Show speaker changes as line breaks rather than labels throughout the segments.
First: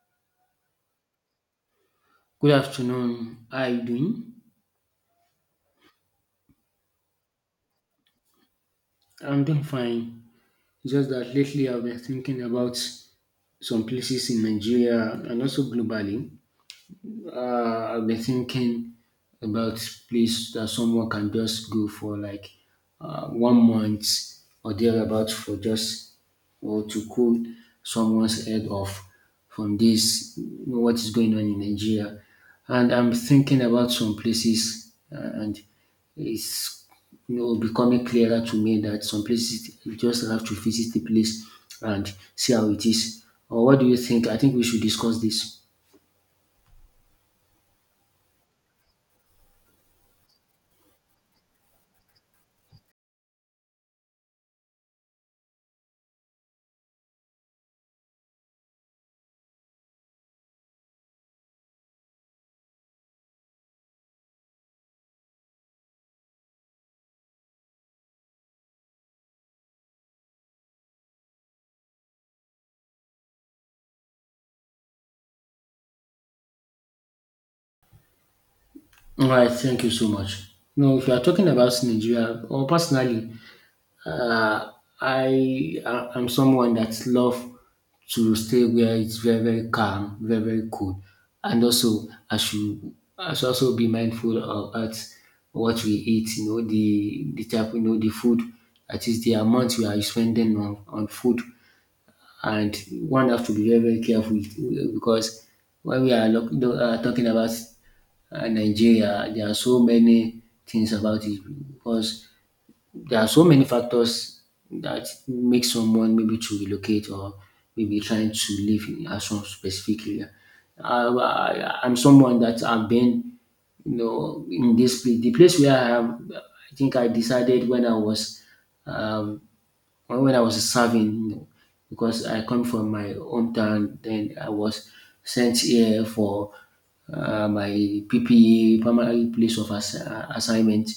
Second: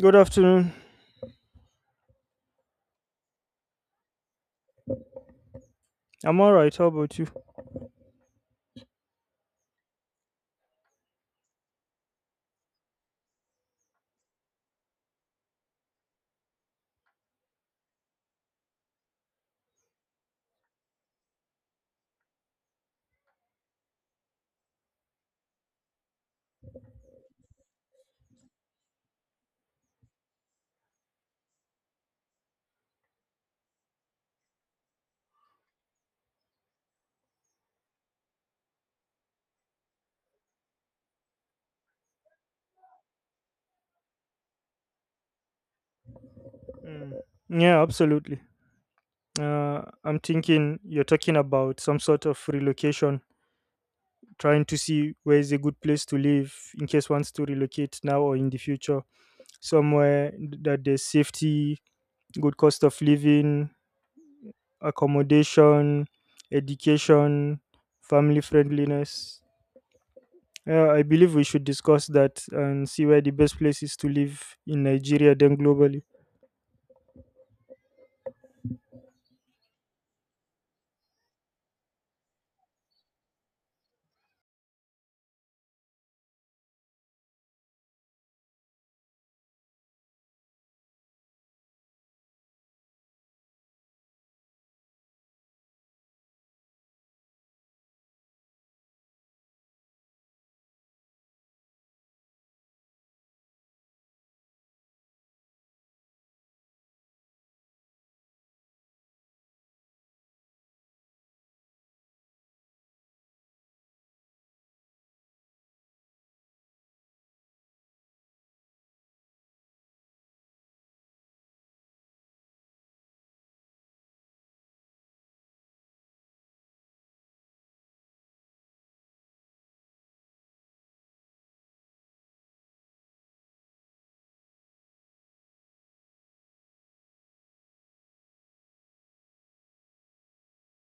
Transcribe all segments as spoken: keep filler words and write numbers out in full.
Good afternoon.
Good afternoon. How are you doing?
I'm all right. How about you?
I'm doing fine. Just that lately I've been thinking about some places in Nigeria and also globally. uh, I've been thinking about place that someone can just go for like uh, one month or thereabouts for just or to cool someone's head off from this what is going on in Nigeria. And I'm thinking about some places, uh, and it's you know becoming clearer to me that some places you just have to visit the place and see how it is. Or what do you think? I think we should discuss this.
Mm. Yeah, absolutely. Uh, I'm thinking you're talking about some sort of relocation, trying to see where is a good place to live in case wants to relocate now or in the future. Somewhere that there's safety, good cost of living, accommodation, education, family friendliness. Yeah, I believe we should discuss that and see where the best place is to live in Nigeria, then globally.
All right, thank you so much. No, if you are talking about Nigeria or personally, uh, I I- I'm someone that love to stay where it's very very calm, very very cool, and also I should I should also be mindful of at what we eat. You know the the type, you know, the food that is the amount we are spending on on food, and one have to be very, very careful with- because when we are look, do- uh, talking about uh, Nigeria, there are so many things about it because there are so many factors that make someone maybe to relocate or maybe trying to live in a some specific area. I, I, I'm someone that I've been, you know, in this place. The place where I am, I think I decided when I was um, when when I was serving, you know, because I come from my hometown, then I was sent here for uh, my P P A, primary place of ass- uh, assignment.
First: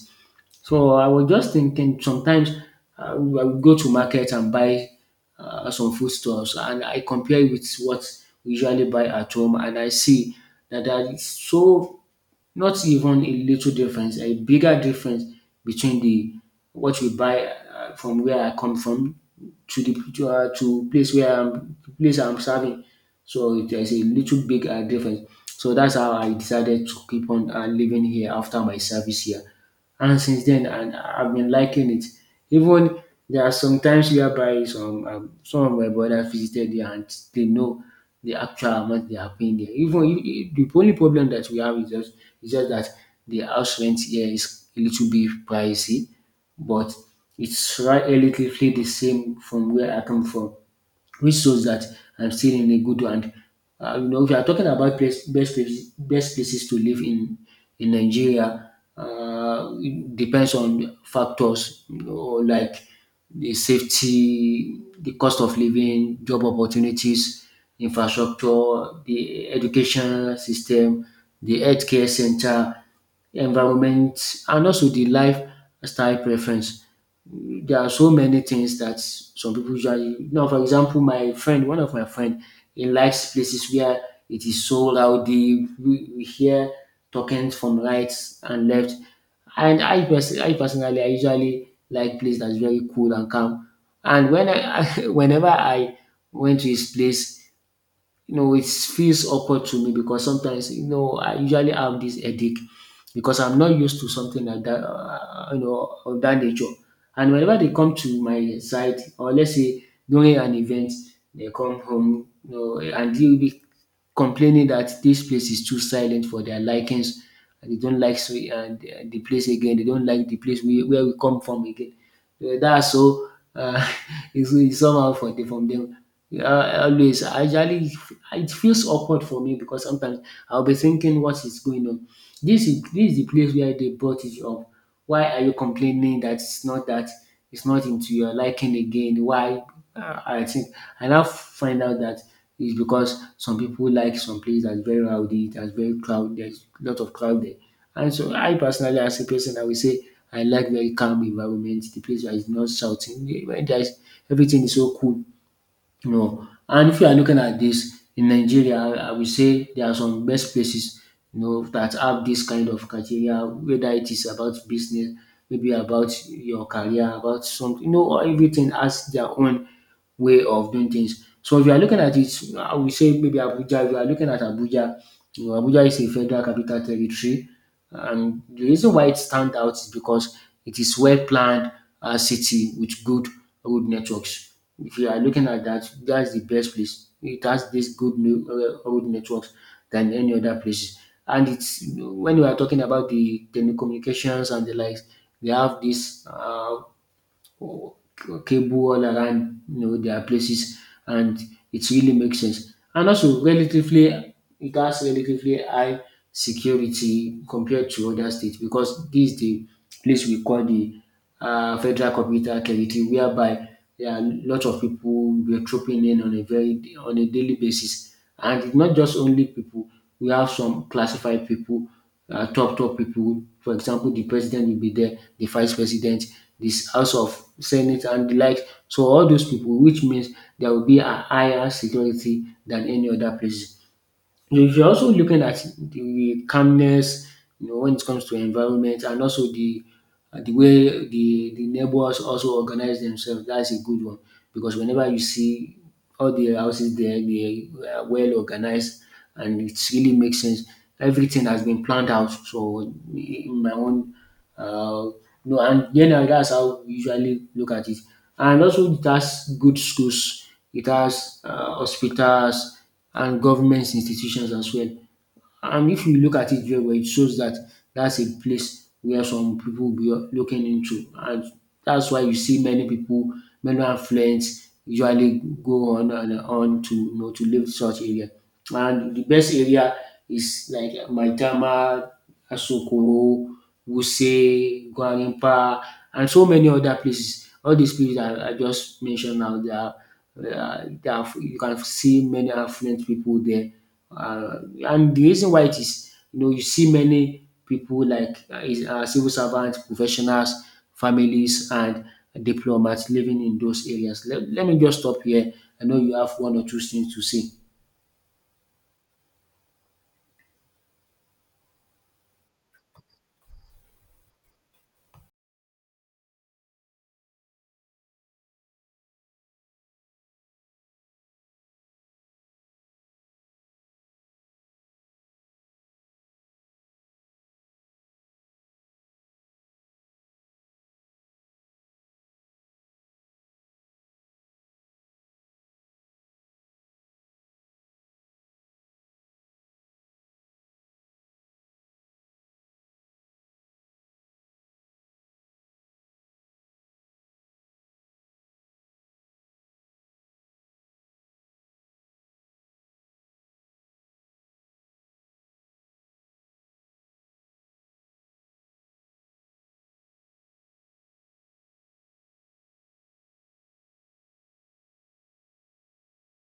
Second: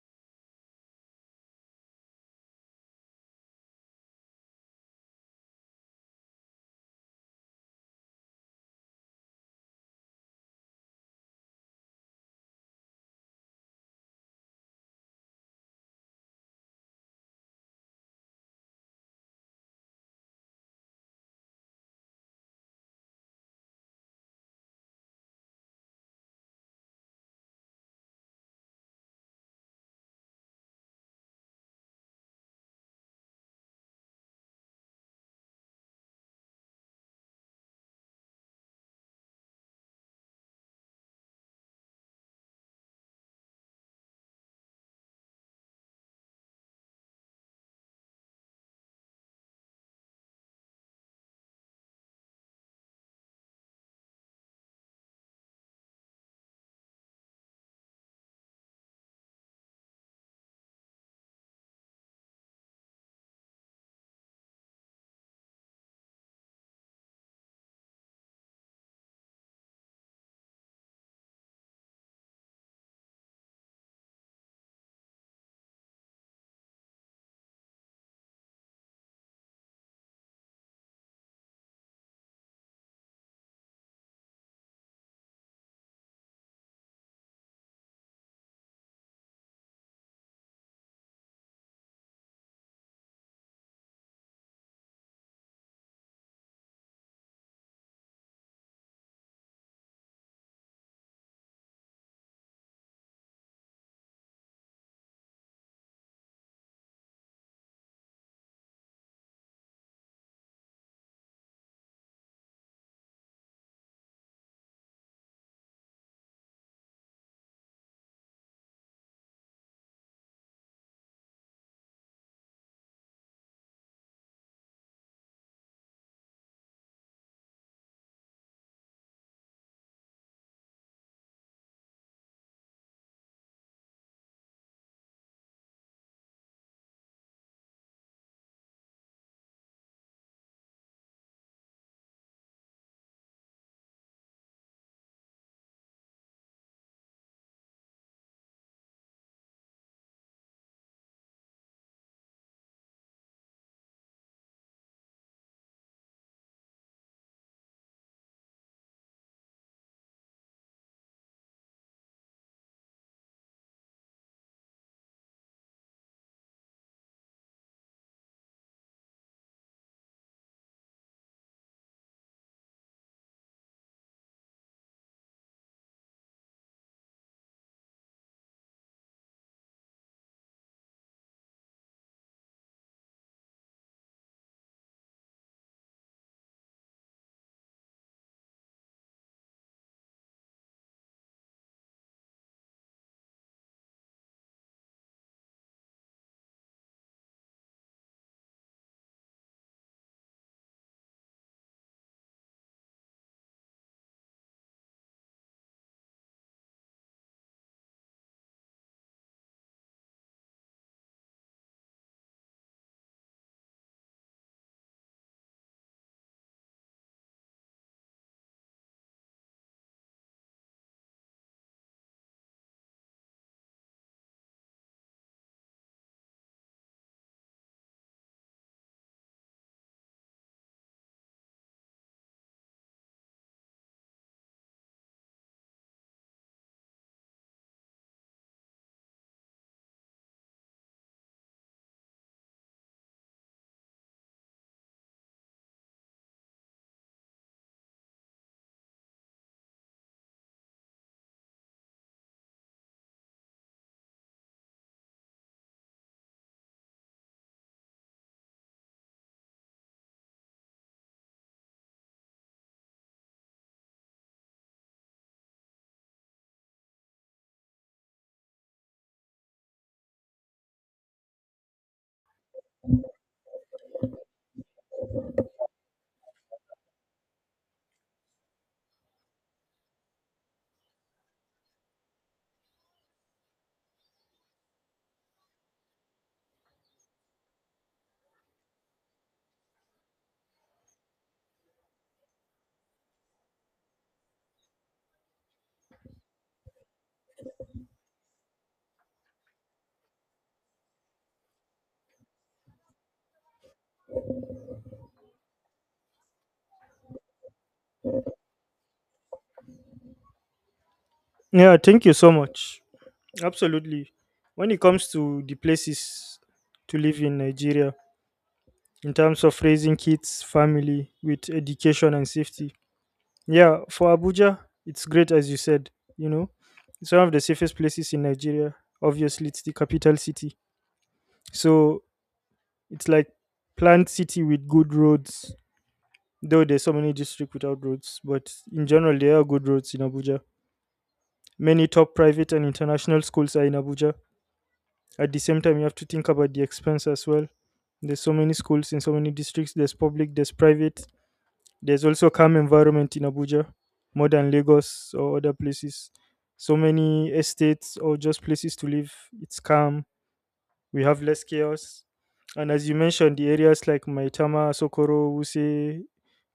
So I was just thinking, sometimes I would I would go to market and buy uh, some foodstuffs, and I compare with what we usually buy at home, and I see that that is so not even a little difference, a bigger difference between the what we buy uh, from where I come from to the to, uh, to place where I'm the place I'm serving. So there's a little big uh, difference. So that's how I decided to keep on uh, living here after my service here. And since then, and I've been liking it. Even there are some times whereby some um, some of my brothers visited there and they know the actual amount they are paying there. Even you- you- the only problem that we have is just is just that the house rent here is a little bit pricey, but it's right relatively the same from where I come from, which shows that I'm still in a good one. Uh, you know, if you are talking about place, best places, best places to live in in Nigeria, uh, it depends on factors, you know, like the safety, the cost of living, job opportunities, infrastructure, the education system, the healthcare center, environment, and also the lifestyle preference. There are so many things that some people usually. Now for example my friend, one of my friend, he likes places where it is so rowdy. We, we hear talking from right and left, and I, pers- I personally I usually like place that's very cool and calm. And when I whenever I went to his place, you know, it feels awkward to me because sometimes, you know, I usually have this headache because I'm not used to something like that, uh, you know, of that nature. And whenever they come to my side, or let's say during an event, they come home, you know, and they'll be complaining that this place is too silent for their likings. And they don't like so, and the the place again. They don't like the place we, where we come from again. Uh, That's so uh, it's, it's somehow for the, from them. Yeah, always. I usually it feels awkward for me because sometimes I'll be thinking what is going on. This is this is the place where they brought it up. Why are you complaining that it's not that it's not into your liking again? Why? Uh, I think I now find out that it's because some people like some place that's very rowdy, that's very crowded, there's a lot of crowd there. And so I personally, as a person, I will say I like very calm environment, the place where it's not shouting, where there's everything is so cool, you know. And if you are looking at this in Nigeria, I I will say there are some best places, you know, that have this kind of criteria, whether it is about business, maybe about your career, about something, you know, everything has their own way of doing things. So if you are looking at it, I will say maybe Abuja. If you are looking at Abuja, you know, Abuja is a federal capital territory, and the reason why it stands out is because it is well planned uh, city with good road networks. If you are looking at that, that's the best place. It has this good new, uh, road networks than any other places. And it's when you are talking about the telecommunications and the likes, they have this uh, cable all around, you know, their places, and it really makes sense. And also, relatively, it has relatively high security compared to other states, because this is the place we call the uh, Federal Capital Territory, whereby there are a lot of people were trooping in on a very on a daily basis, and it's not just only people. We have some classified people, uh, top top people. For example, the president will be there, the vice president, this House of Senate, and the like. So all those people, which means there will be a higher security than any other place. If you're also looking at the calmness, you know, when it comes to environment and also the uh, the way the the neighbors also organize themselves, that's a good one, because whenever you see all the houses there, they are well organized and it really makes sense. Everything has been planned out. So in my own, uh, no, and generally that's how we usually look at it. And also it has good schools, it has uh, hospitals, and government institutions as well. And if you look at it very well, it shows that that's a place where some people will be looking into. And that's why you see many people, many affluents usually go on and on to, you know, to live such area. And the best area is like Maitama, Asokoro, Wuse, Gwarimpa, and so many other places. All these places I, I just mentioned now, they are, uh, they are, you can see many affluent people there, uh, and the reason why it is, you know, you see many people like uh, is- uh, civil servants, professionals, families, and diplomats living in those areas. Let, let me just stop here. I know you have one or two things to say.
Yeah, thank you so much. Absolutely. When it comes to the places to live in Nigeria, in terms of raising kids, family, with education and safety, yeah, for Abuja, it's great as you said. You know, it's one of the safest places in Nigeria. Obviously, it's the capital city, so it's like planned city with good roads. Though there's so many districts without roads, but in general, there are good roads in Abuja. Many top private and international schools are in Abuja. At the same time, you have to think about the expense as well. There's so many schools in so many districts. There's public, there's private. There's also calm environment in Abuja, more than Lagos or other places. So many estates or just places to live. It's calm. We have less chaos. And as you mentioned, the areas like Maitama, Sokoro, Wuse,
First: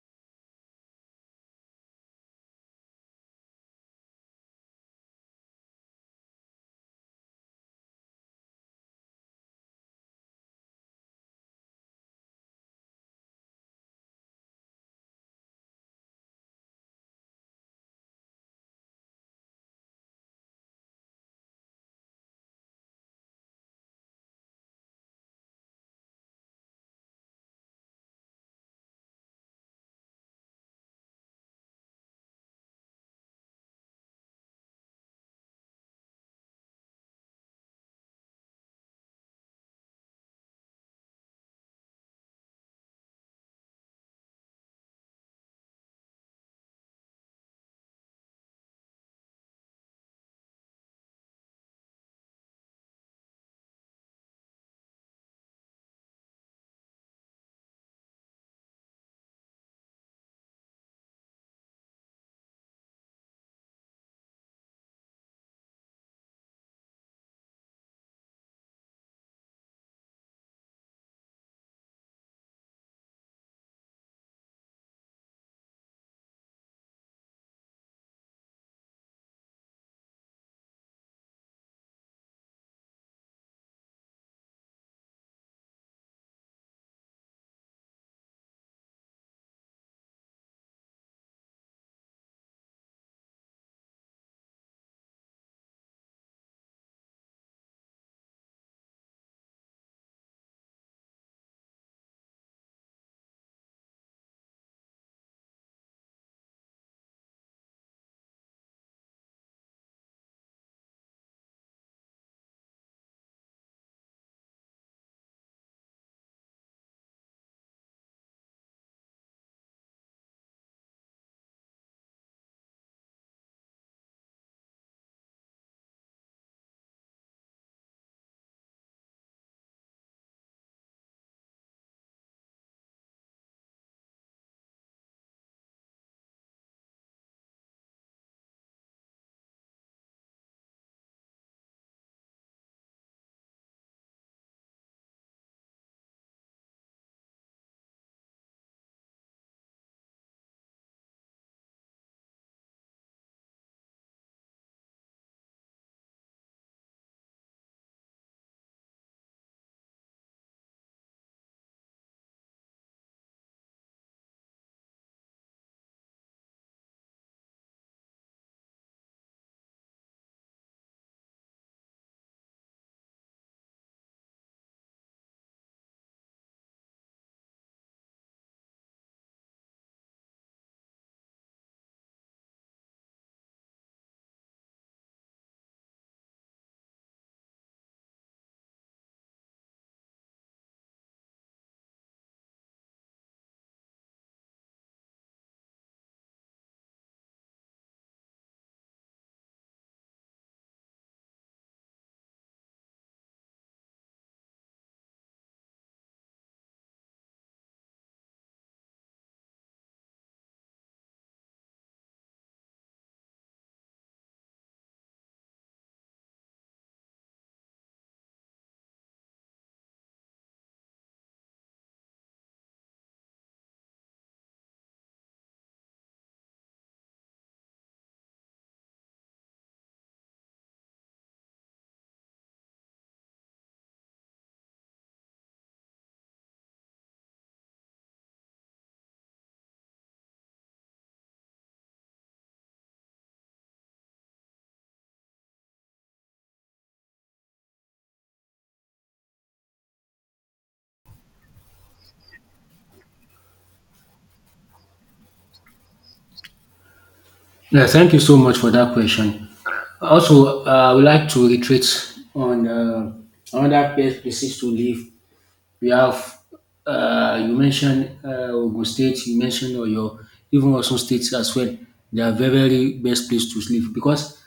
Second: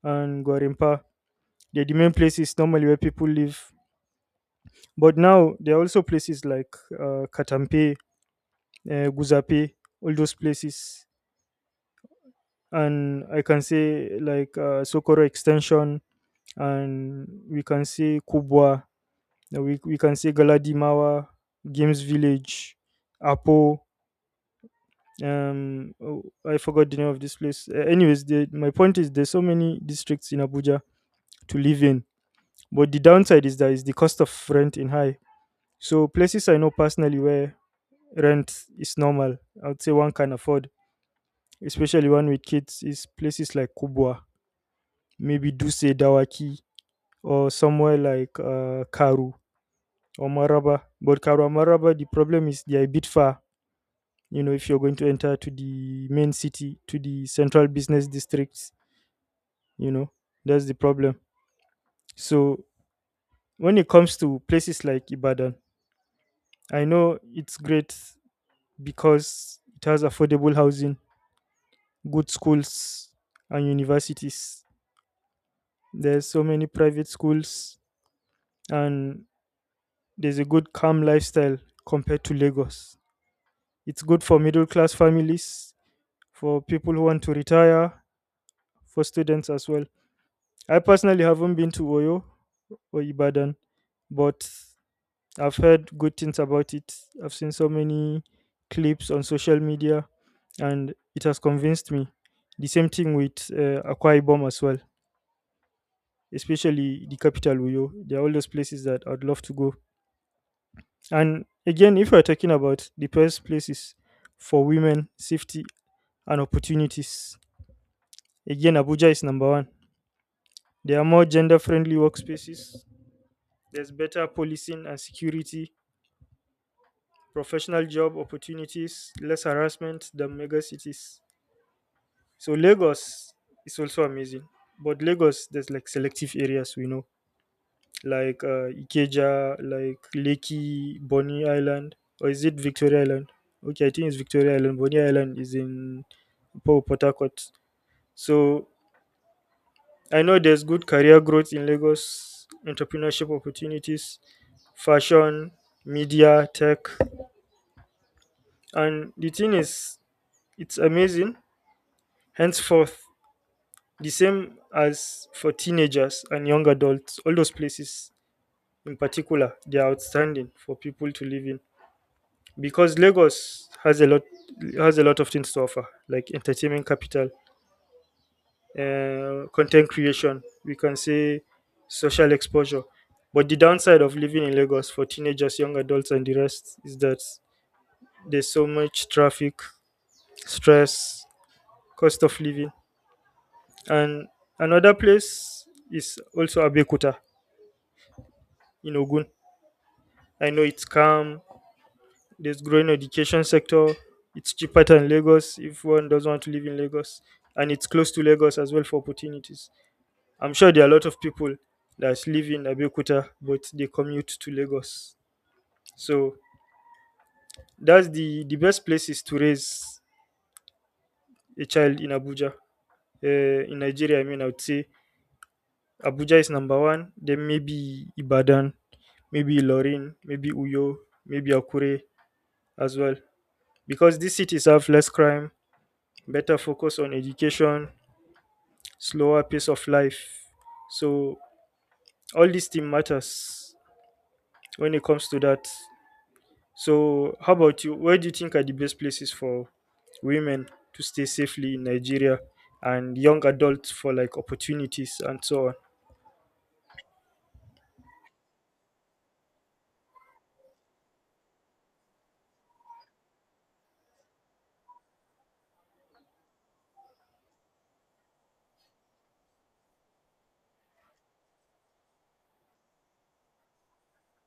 and Gwarimpa, they're the main places normally where people live. But now there are also places like uh, Katampe, uh, Guzape, all those places. And I can say like uh, Sokoro Extension, and we can say Kubwa, uh, we, we can say Galadimawa, Games Village, Apo. Um, oh, I forgot the name of this place. Uh, anyways, the, my point is there's so many districts in Abuja to live in, but the downside is that is the cost of rent in high. So places I know personally where rent is normal, I would say one can afford, especially one with kids, is places like Kubwa, maybe Duse, Dawaki, or somewhere like uh, Karu or Maraba. But Karu and Maraba, the problem is they are a bit far. You know, if you're going to enter to the main city, to the central business districts, you know, that's the problem. So when it comes to places like Ibadan, I know it's great because it has affordable housing, good schools, and universities. There's so many private schools, and there's a good calm lifestyle compared to Lagos. It's good for middle class families, for people who want to retire, for students as well. I personally haven't been to Oyo or Ibadan, but I've heard good things about it. I've seen so many clips on social media, and it has convinced me. The same thing with uh, Akwa Ibom as well, especially the capital Uyo. They're all those places that I'd love to go. And again, if we're talking about the best places for women, safety, and opportunities, again, Abuja is number one. There are more gender friendly workspaces. There's better policing and security, professional job opportunities, less harassment than mega cities. So Lagos is also amazing. But Lagos, there's like selective areas we know, like uh, Ikeja, like Lekki, Bonny Island, or is it Victoria Island? Okay, I think it's Victoria Island. Bonny Island is in Po- Port Harcourt. So I know there's good career growth in Lagos, entrepreneurship opportunities, fashion, media, tech. And the thing is, it's amazing. Henceforth, the same as for teenagers and young adults, all those places in particular, they are outstanding for people to live in because Lagos has a lot has a lot of things to offer, like entertainment capital, uh, content creation. We can say social exposure. But the downside of living in Lagos for teenagers, young adults, and the rest is that there's so much traffic, stress, cost of living. And another place is also Abeokuta in Ogun. I know it's calm, there's growing education sector, it's cheaper than Lagos if one doesn't want to live in Lagos. And it's close to Lagos as well for opportunities. I'm sure there are a lot of people that live in Abeokuta but they commute to Lagos. So that's the, the best places to raise a child in Abuja. Uh, in Nigeria, I mean, I would say Abuja is number one, then maybe Ibadan, maybe Ilorin, maybe Uyo, maybe Akure as well. Because these cities have less crime, better focus on education, slower pace of life. So all these thing matters when it comes to that. So how about you? Where do you think are the best places for women to stay safely in Nigeria and young adults for like opportunities and so on?
Yeah, thank you so much for that question. Also, uh, I would like to reiterate on uh, another best places to live. We have, uh, you mentioned uh, Ogun State, you mentioned Oyo, even Osun State as well. They are very, very best place to live because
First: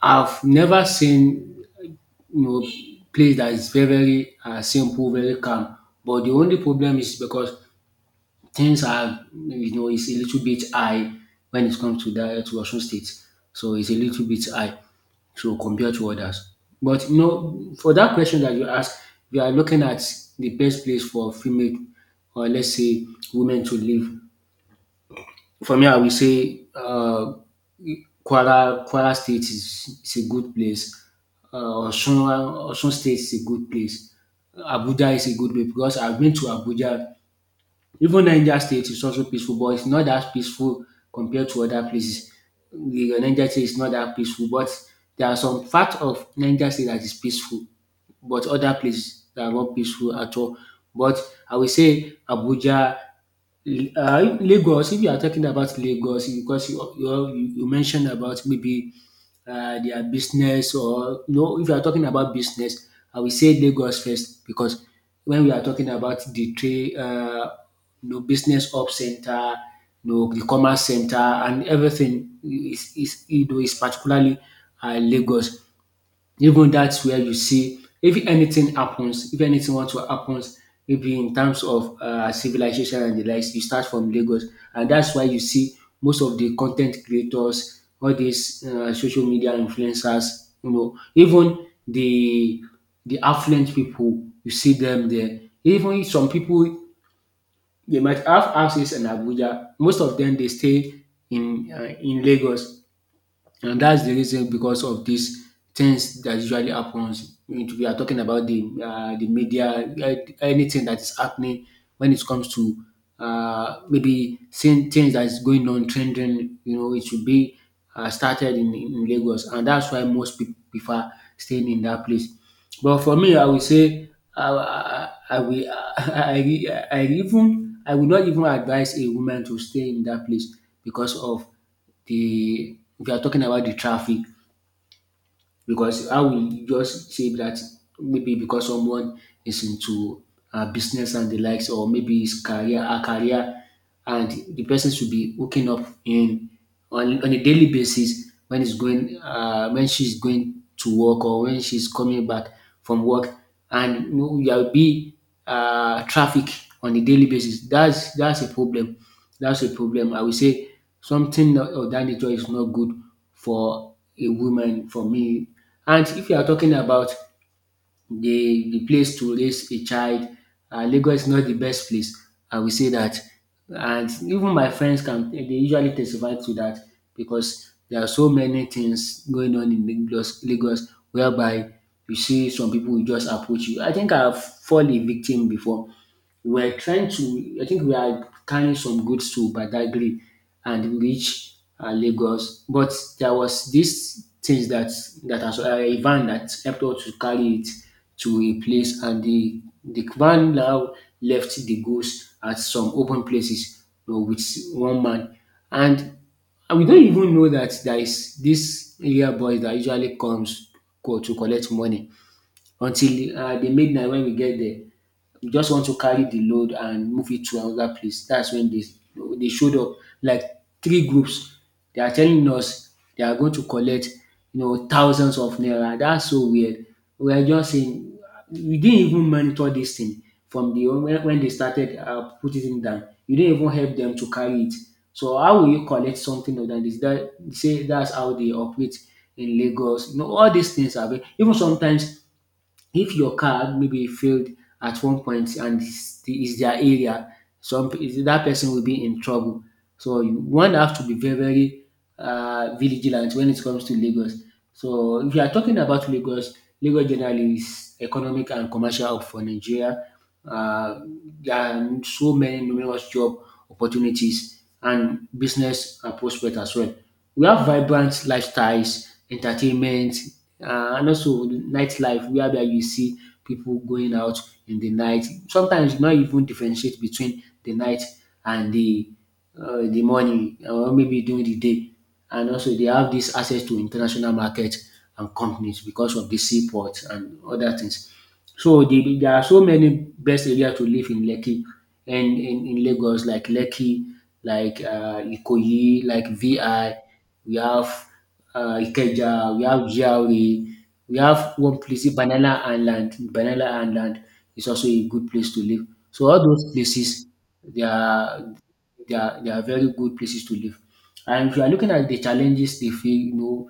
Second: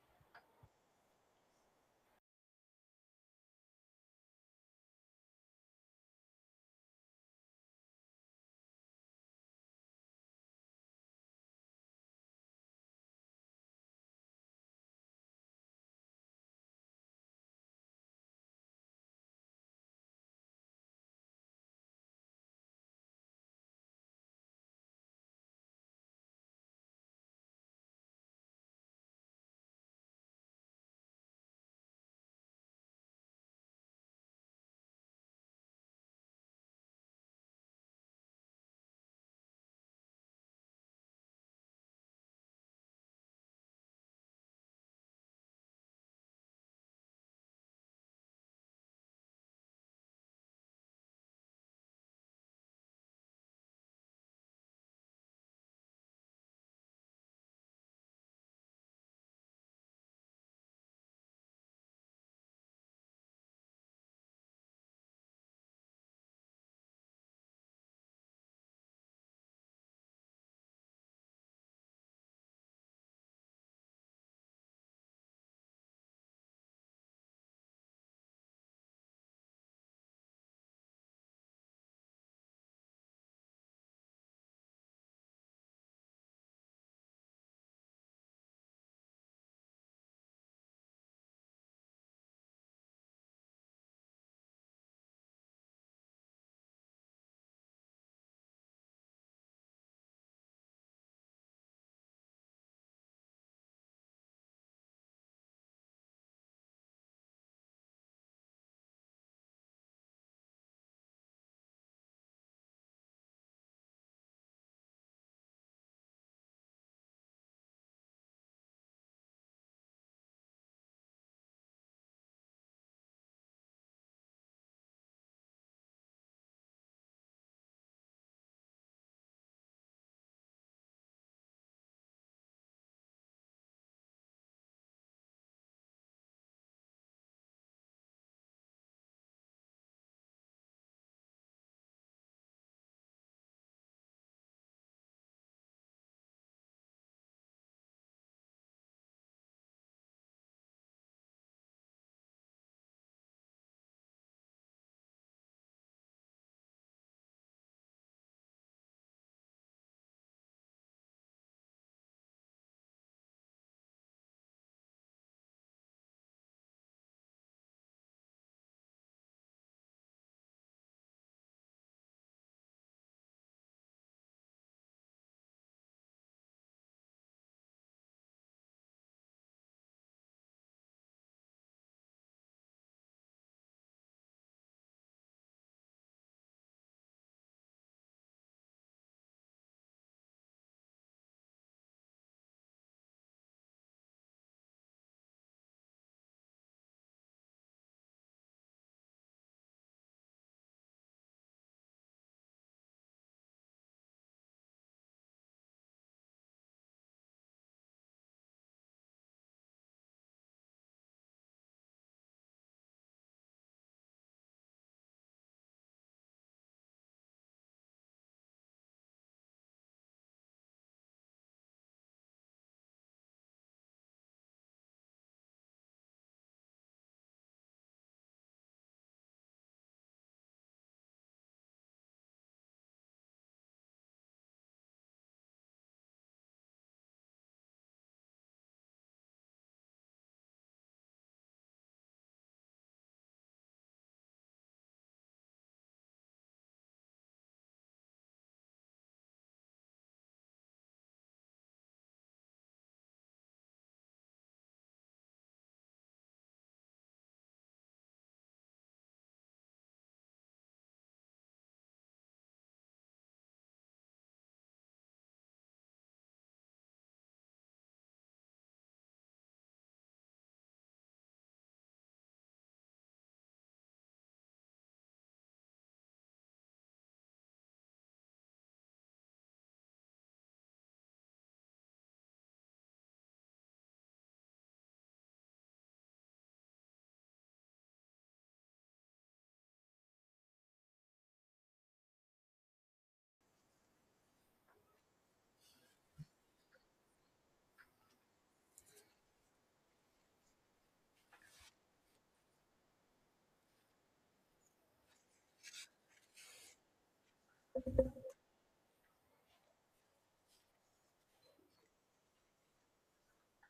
I've never seen, you know, place that is very very uh, simple, very calm. But the only problem is because things are, you know, it's a little bit high when it comes to that to Osun State, so it's a little bit high. So compared to others. But you know, for that question that you asked, we are looking at the best place for female, or let's say women, to live. For me, I will say uh, Kwara, Kwara State is, is a good place. Uh, Osun, Osun State is a good place. Abuja is a good place because I've been to Abuja. Even Niger State is also peaceful, but it's not that peaceful compared to other places. The Niger State is not that peaceful, but there are some parts of Niger State that is peaceful, but other places that are not peaceful at all. But I will say Abuja, uh, Lagos. If you are talking about Lagos, because you you, you mentioned about maybe uh, their business, or you know, if you are talking about business, I will say Lagos first, because when we are talking about the trade, uh, you know, business up center, you know, the commerce center, and everything is is, you know, is particularly uh, Lagos. Even that's where you see if anything happens, if anything want to happens, maybe in terms of uh, civilization and the likes, you start from Lagos, and that's why you see most of the content creators, all these uh, social media influencers, you know, even the the affluent people, you see them there. Even some people they might have houses in Abuja. Most of them they stay in uh, in Lagos, and that's the reason because of these things that usually happens. We are talking about the uh, the media, like anything that is happening when it comes to uh, maybe seeing things that is going on trending. You know, it should be uh, started in, in Lagos, and that's why most people prefer staying in that place. But for me, I would say uh, I, I, I will I, I, I even I would not even advise a woman to stay in that place because of the we are talking about the traffic, because I will just say that maybe because someone is into uh, business and the likes, or maybe his career, a career, and the person should be hooking up in on, on a daily basis when he's going, uh, when she's going to work or when she's coming back from work, and you know, there'll be uh, traffic on a daily basis. That's that's a problem. That's a problem. I will say something of that nature is not good for a woman for me. And if you are talking about the the place to raise a child, um Lagos is not the best place. I will say that, and even my friends can they usually testify to that because there are so many things going on in Lagos Lagos whereby you see some people will just approach you. I think I have fall a victim before. We were trying to, I think we are carrying some goods to Badagry and reach uh, Lagos. But there was this things that that has uh, a van that helped us to carry it to a place, and the the van now left the goods at some open places, you know, with one man, and and we don't even know that there is this area boy that usually comes co- to collect money until uh, the midnight when we get there. We just want to carry the load and move it to another place. That's when they they showed up, like three groups. They are telling us they are going to collect, you know, thousands of naira. That's so weird. We are just saying we didn't even monitor this thing from the when, when they started uh, putting it down. You didn't even help them to carry it. So how will you collect something of that? Is that say that's how they operate in Lagos? You know, all these things are very- even sometimes if your car maybe failed at one point and is is their area, some pe- that person will be in trouble. So you one have to be very very uh vigilant when it comes to Lagos. So if you are talking about Lagos, Lagos generally is economic and commercial hub for Nigeria. Uh, there are so many numerous job opportunities and business and prospect as well. We have vibrant lifestyles, entertainment, uh, and also nightlife whereby you see people going out in the night. Sometimes not even differentiate between the night and the uh, the morning or maybe during the day. And also they have this access to international market and companies because of the seaport and other things. So the, there are so many best area to live in Lekki, and in, in Lagos, like Lekki, like uh, Ikoyi, like V I. We have uh, Ikeja, we have G R A, we have one place, Banana Island. Banana Island is also a good place to live. So all those places, they are they are, they are very good places to live. And if you are looking at the challenges they feel, you know,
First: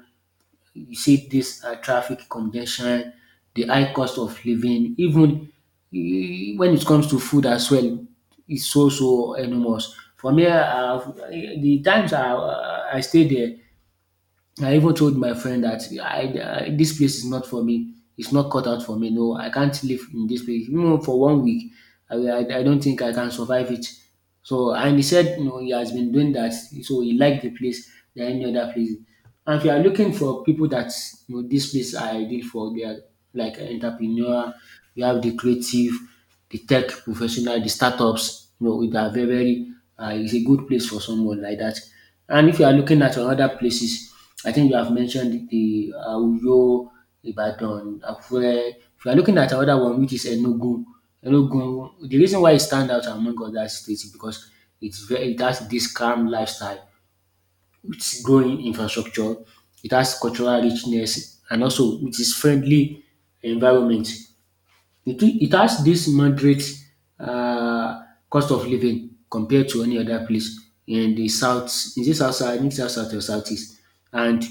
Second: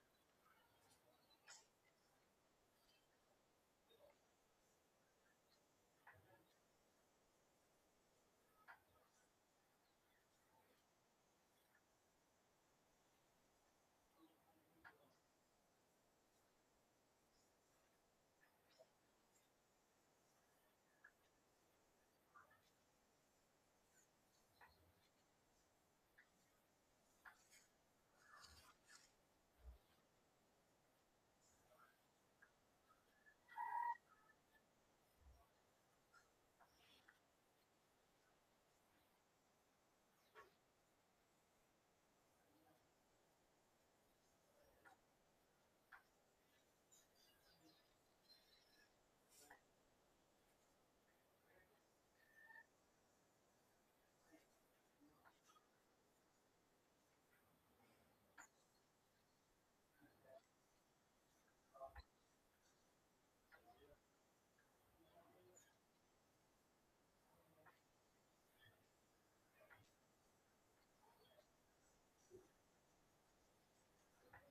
you see this uh, traffic congestion, the high cost of living, even eh, when it comes to food as well, it's so so enormous. For me, uh, the times I, I stayed there, I even told my friend that I, I this place is not for me. It's not cut out for me. No, I can't live in this place. Even for one week, I, I, I don't think I can survive it. So and he said, you know, he has been doing that, so he liked the place than any other place. And if you are looking for people that, you know, this place are ideal for, they are like entrepreneur. You have the creative, the tech professional, the startups, you know, they are very, very uh, it's a good place for someone like that. And if you are looking at other places, I think you have mentioned the uh, Uyo, Ibadan, Akure. If you are looking at another one, which is Enugu, Enugu, the reason why it stands out among other states is because it's very, it has this calm lifestyle, it's growing infrastructure, it has cultural richness, and also it is friendly environment. It it has this moderate um cost of living compared to any other place in the south. Is this south south? I think south south or south east. And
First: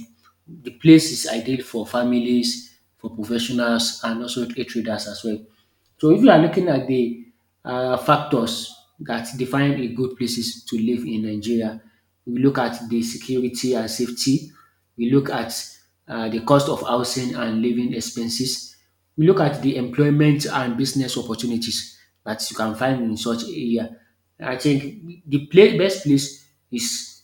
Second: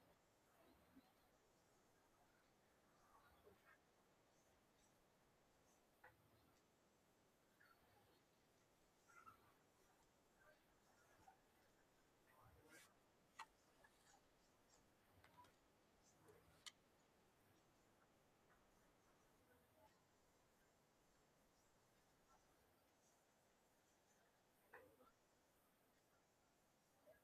the place is ideal for families, for professionals, and also a traders as well. So if you are looking at the um factors that define a good places to live in Nigeria, we look at the security and safety, we look at uh, the cost of housing and living expenses. We look at the employment and business opportunities that you can find in such area. I think the pla best place is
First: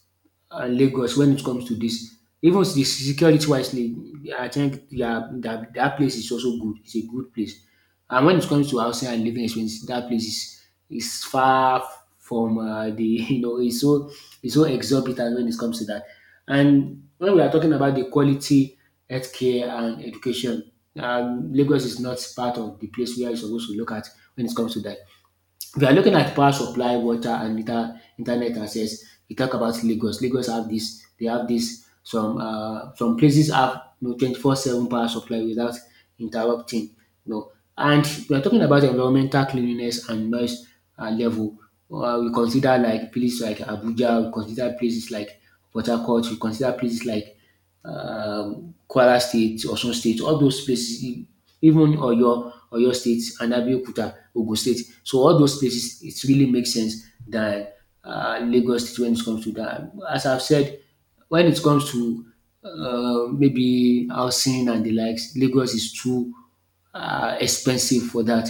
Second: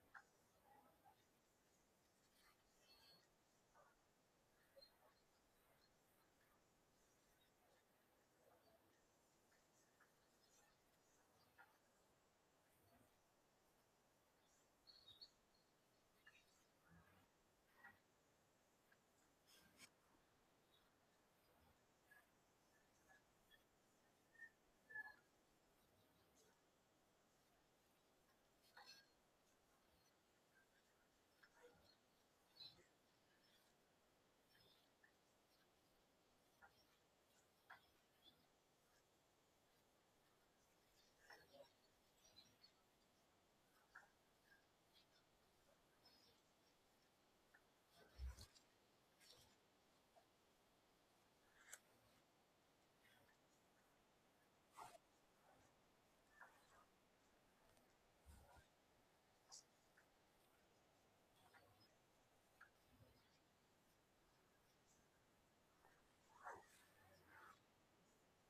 uh, Lagos when it comes to this. Even the security wisely, I think their, their, that place is also good. It's a good place. And when it comes to housing and living expenses, that place is is far from uh, the you know, it's so it's so exorbitant when it comes to that. And when we are talking about the quality healthcare and education, um, Lagos is not part of the place where you're supposed to look at when it comes to that. If you are looking at power supply, water, and inter- internet access, you talk about Lagos. Lagos have this. They have this. Some uh, some places have, you know, twenty four seven power supply without interrupting. No. And we are talking about environmental cleanliness and noise uh, level. Uh, we consider like places like Abuja, we consider places like Port Harcourt, we consider places like um, Kwara State, Osun State, all those places, e- even Oyo, Oyo, State, and Abeokuta, Ogun State. So all those places, it really makes sense than uh, Lagos State when it comes to that. As I've said, when it comes to uh, maybe housing and the likes, Lagos is too uh, expensive for that.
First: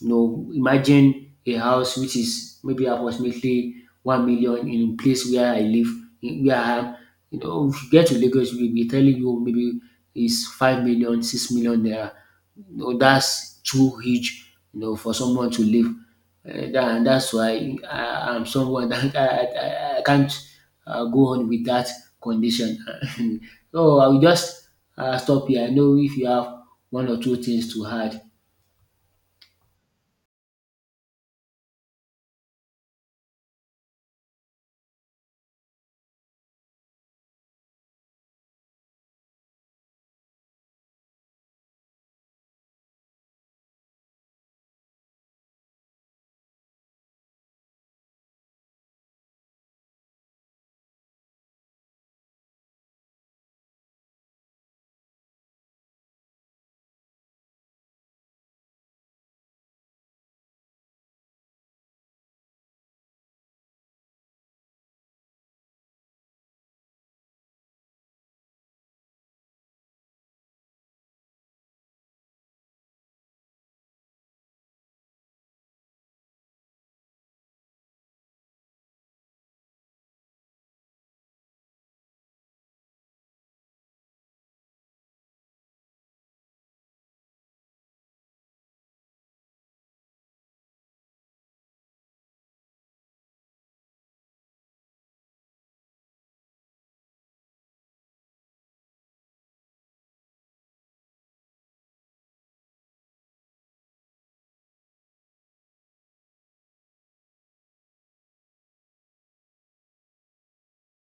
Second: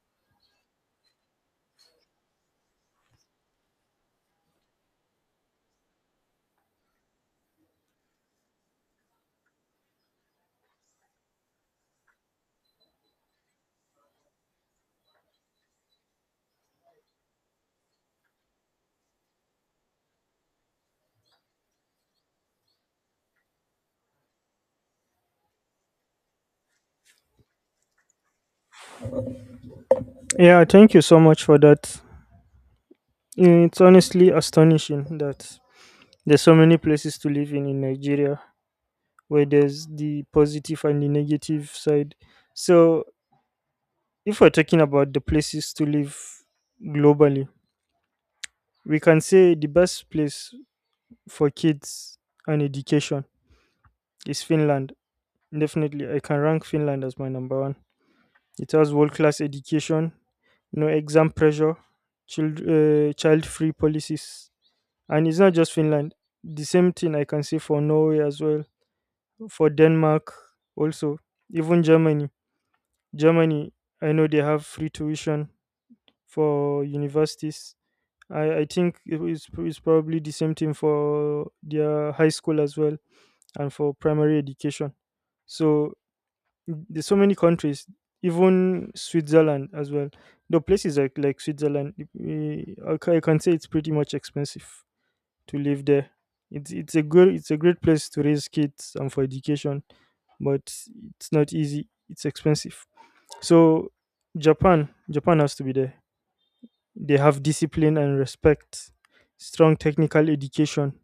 You know, imagine a house which is maybe approximately one million in a place where I live, in- where I am. You know, if you get to Lagos, we'll be telling you maybe it's five million, six million naira. You know, that's too huge, you know, for someone to live. Uh, that, and that's why I, I'm someone that I, I, I can't uh, go on with that condition. So I will just uh, stop here. I know if you have one or two things to add.
Yeah, thank you so much for that. Mm, it's honestly astonishing that there's so many places to live in in Nigeria where there's the positive and the negative side. So, if we're talking about the places to live globally, we can say the best place for kids and education is Finland. Definitely, I can rank Finland as my number one. It has world class education, no exam pressure, child uh, child free policies, and it's not just Finland. The same thing I can say for Norway as well, for Denmark also, even Germany Germany, I know they have free tuition for universities. I, I think it is it's probably the same thing for their high school as well and for primary education. So there's so many countries, even Switzerland as well. The places like like Switzerland, eh, I ca- I can say it's pretty much expensive to live there. It's it's a good it's a great place to raise kids and for education, but it's not easy. It's expensive. So Japan, Japan has to be there. They have discipline and respect, strong technical education,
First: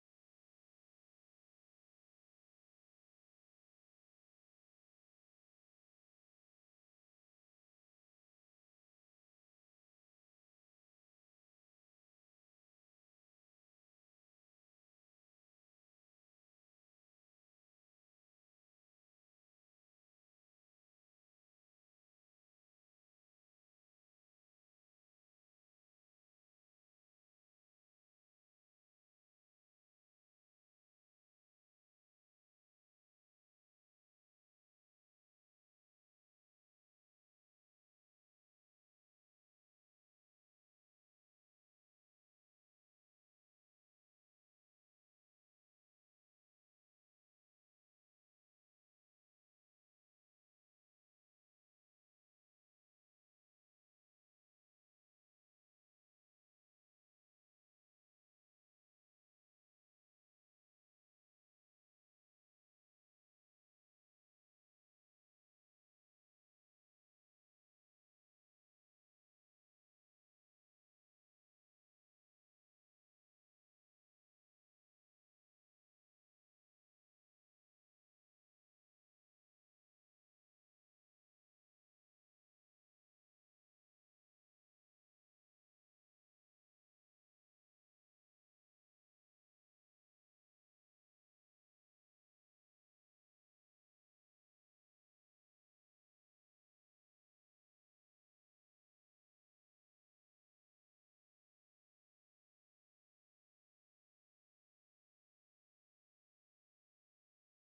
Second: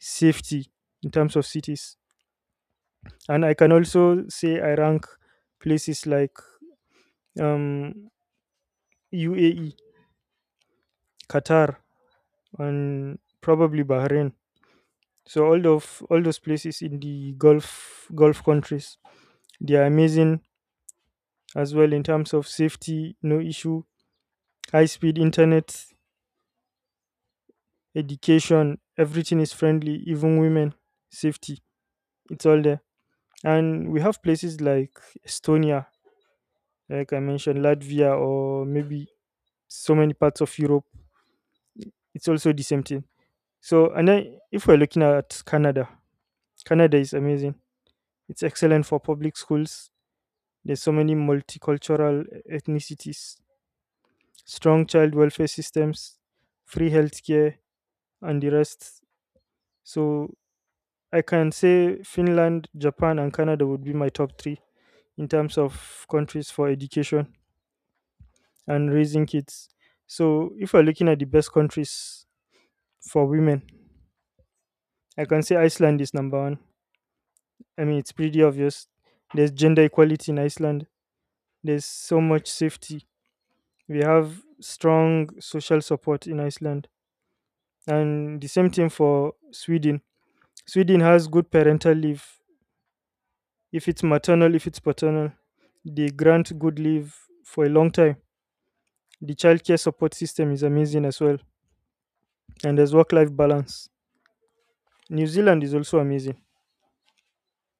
safety in terms of cities. And I can also say I rank places like um, U A E, Qatar, and probably Bahrain. So all of all those places in the Gulf Gulf countries, they are amazing as well in terms of safety, no issue, high speed internet, education, everything is friendly, even women, safety, it's all there. And we have places like Estonia, like I mentioned, Latvia, or maybe so many parts of Europe. It's also the same thing. So, and then if we're looking at Canada, Canada is amazing. It's excellent for public schools. There's so many multicultural ethnicities, strong child welfare systems, free healthcare, and the rest. So I can say Finland, Japan, and Canada would be my top three in terms of countries for education and raising kids. So, if we're looking at the best countries for women, I can say Iceland is number one. I mean, it's pretty obvious. There's gender equality in Iceland, there's so much safety. We have strong social support in Iceland. And the same thing for Sweden. Sweden has good parental leave, if it's maternal, if it's paternal. They grant good leave for a long time. The childcare support system is amazing as well, and there's work life balance. New Zealand is also amazing.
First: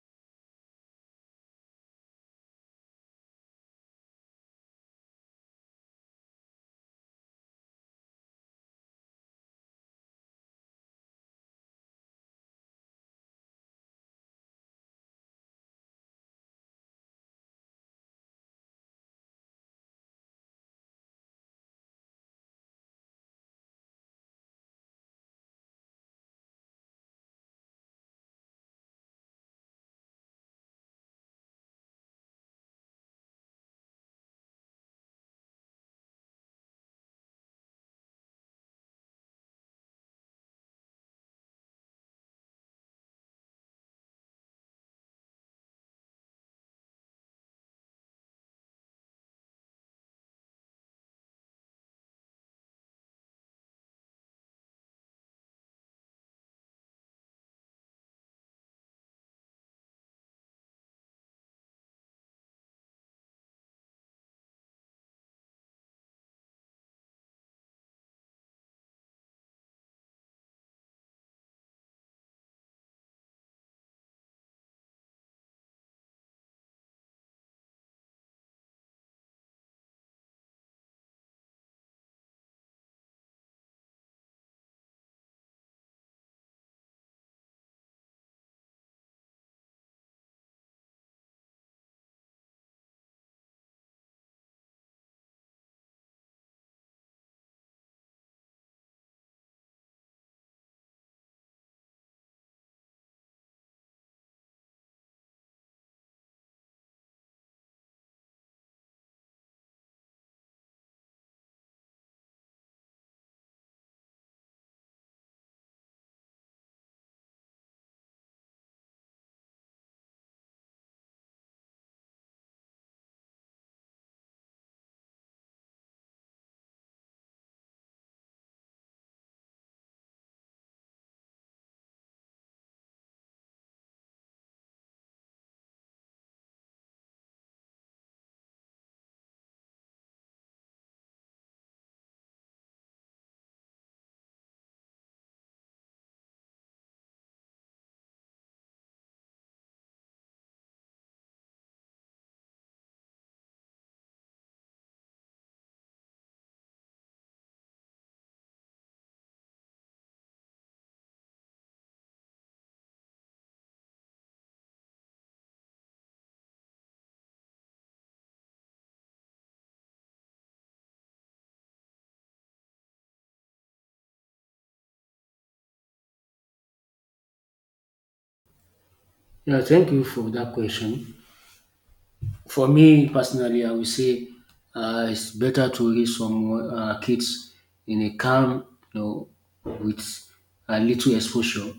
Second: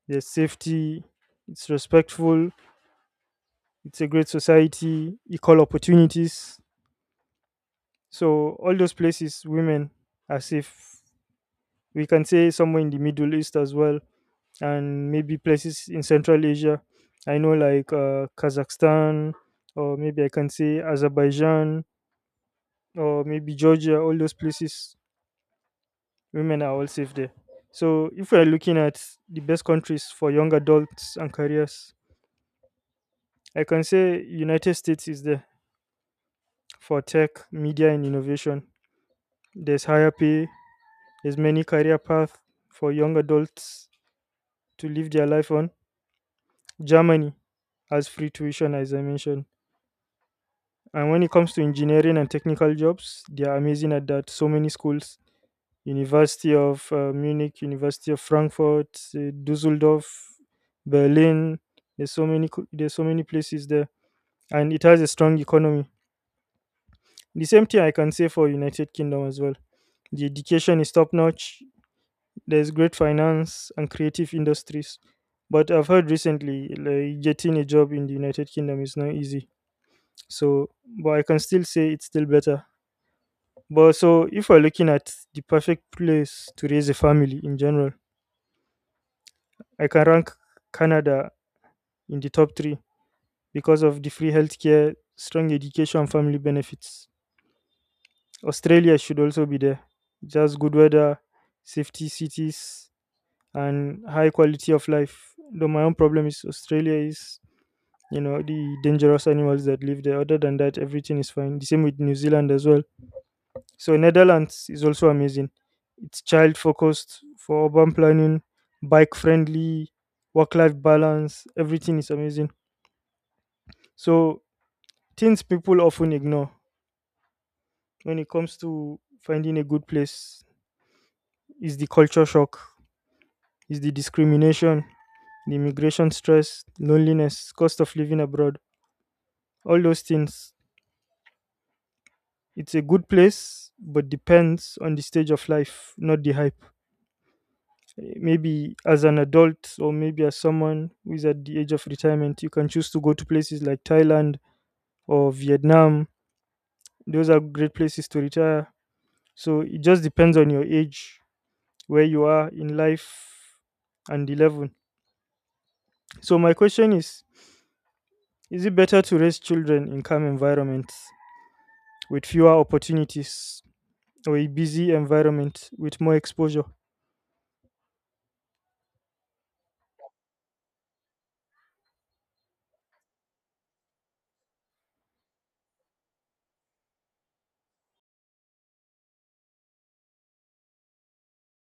There's safety, it's respectful, it's a great society, equal opportunities. So, all those places, women are safe. We can say somewhere in the Middle East as well, and maybe places in Central Asia. I know, like uh, Kazakhstan, or maybe I can say Azerbaijan, or maybe Georgia, all those places, women are all safe there. So if we're looking at the best countries for young adults and careers, I can say United States is there for tech, media and innovation. There's higher pay, there's many career paths for young adults to live their life on. Germany has free tuition as I mentioned. And when it comes to engineering and technical jobs, they are amazing at that. So many schools, University of uh, Munich, University of Frankfurt, uh, Dusseldorf, Berlin. There's so many co- there's so many places there, and it has a strong economy. The same thing I can say for United Kingdom as well. The education is top notch. There's great finance and creative industries, but I've heard recently like getting a job in the United Kingdom is not easy. So, but I can still say it's still better. But so if we're looking at the perfect place to raise a family in general, I can rank Canada in the top three because of the free healthcare, strong education, family benefits. Australia should also be there. It has good weather, safety cities, and high quality of life. Though my own problem is Australia is, you know, the dangerous animals that live there. Other than that, everything is fine. The same with New Zealand as well. So Netherlands is also amazing. It's child focused for urban planning, bike friendly, work life balance. Everything is amazing. So things people often ignore when it comes to finding a good place is the culture shock, is the discrimination, the immigration stress, loneliness, cost of living abroad, all those things. It's a good place, but depends on the stage of life, not the hype. Eh, Maybe as an adult, or maybe as someone who is at the age of retirement, you can choose to go to places like Thailand or Vietnam. Those are great places to retire. So it just depends on your age where you are in life and the level. So my question is is it better to raise children in calm environments with fewer opportunities or a busy environment with more exposure?
Yeah, thank you for that question. For me personally, I would say uh, it's better to raise some uh, kids in a calm, you know, with a little exposure,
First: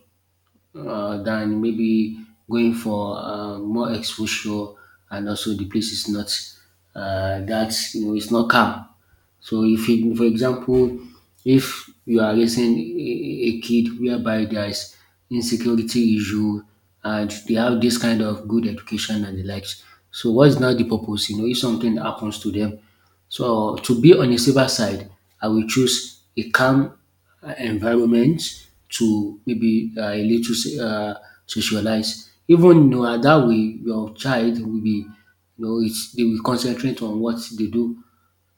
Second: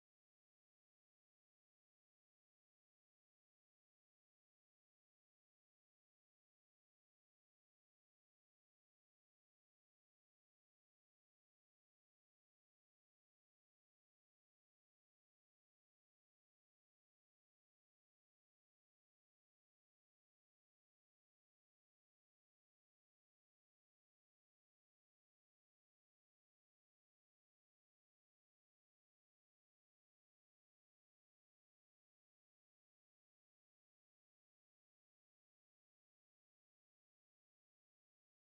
uh, than maybe going for uh, more exposure, and also the place is not uh, that, you know, it's not calm. So if you, for example, if you are raising a, a kid whereby there is insecurity issue and they have this kind of good education and the likes, so what is now the purpose? You know, if something happens to them, so to be on a safer side, I will choose a calm uh, environment to maybe uh, a little so- uh, socialize. Even, you know, uh, that way, your child will be, you know, it's, they will concentrate on what they do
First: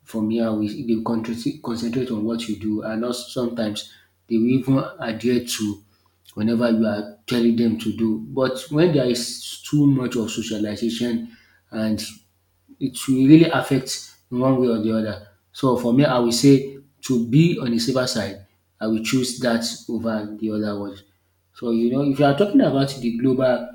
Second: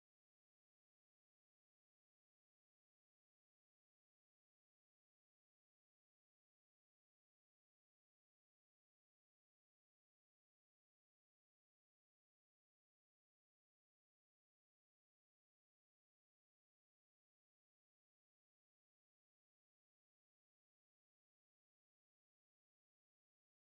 from here, we they will concentrate concentrate on what you do, and also sometimes they will even adhere to whenever you are telling them to do. But when there is too much of socialization, and it will really affect in one way or the other. So for me, I will say to be on the safer side, I will choose that over the other one. So, you know, if you are talking about the global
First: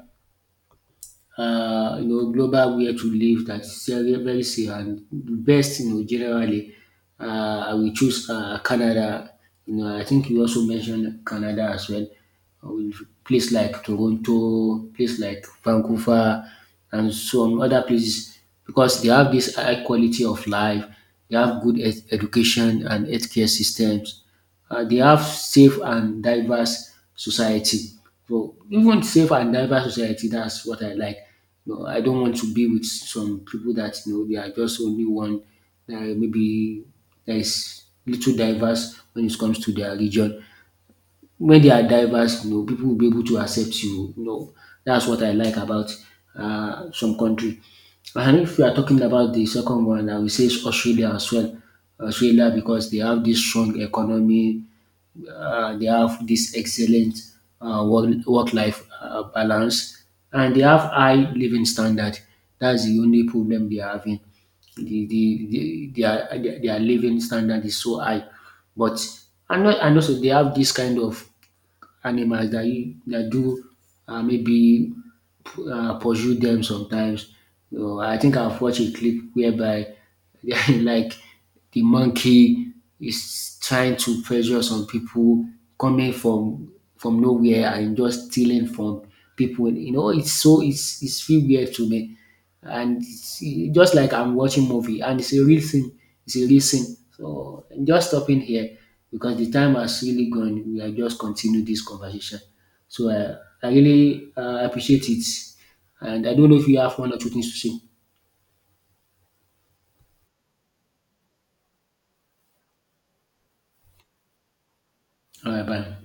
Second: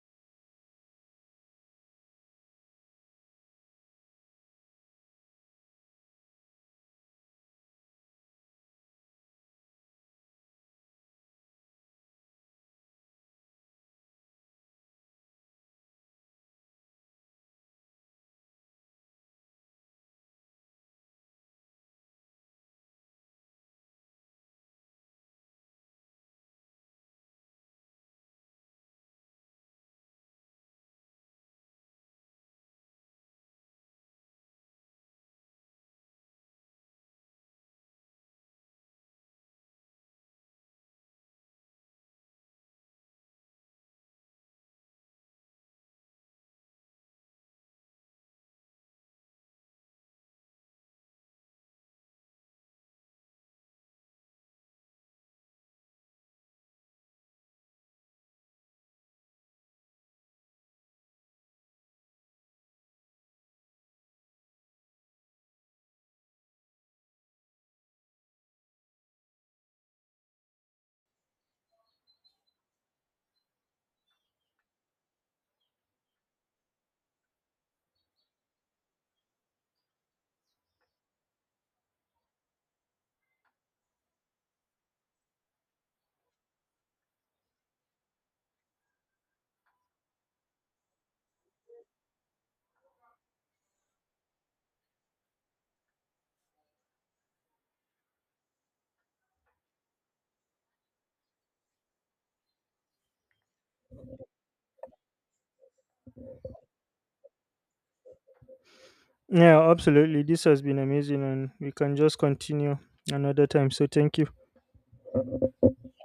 uh, you know, global where to live that's very, very safe and the best, you know, generally. Uh, I will choose uh, Canada. You know, I think you also mentioned Canada as well, with place like Toronto, place like Vancouver, and some other places, because they have this high quality of life, they have good ed- education and healthcare systems, uh, they have safe and diverse society. So, even safe and diverse society, that's what I like. You know, I don't want to be with some people that, you know, they are just only one. Uh, maybe there is little diverse when it comes to their religion. When they are diverse, you know, people will be able to accept you. You know, that's what I like about uh, some country. And if we are talking about the second one, I will say it's Australia as well. Australia, because they have this strong economy, uh, they have this excellent uh, work work life uh, balance, and they have high living standard. That's the only problem they are having. The, the, the their their their living standard is so high, but and not and also they have this kind of animals that you that do uh, maybe uh, pursue them sometimes. You know, I think I've watched a clip whereby like the monkey is trying to pressure some people coming from from nowhere and just stealing from people. You know, it's so it's it's feel weird to me, and see just like I'm watching movie, and it's a real thing, it's a real thing. So just stopping here because the time has really gone. We are just continue this conversation. So uh, I really uh, appreciate it, and I don't know if you have one or two things to say.
Yeah, absolutely. This has been amazing and we can just continue another time. So thank you.
All right, bye.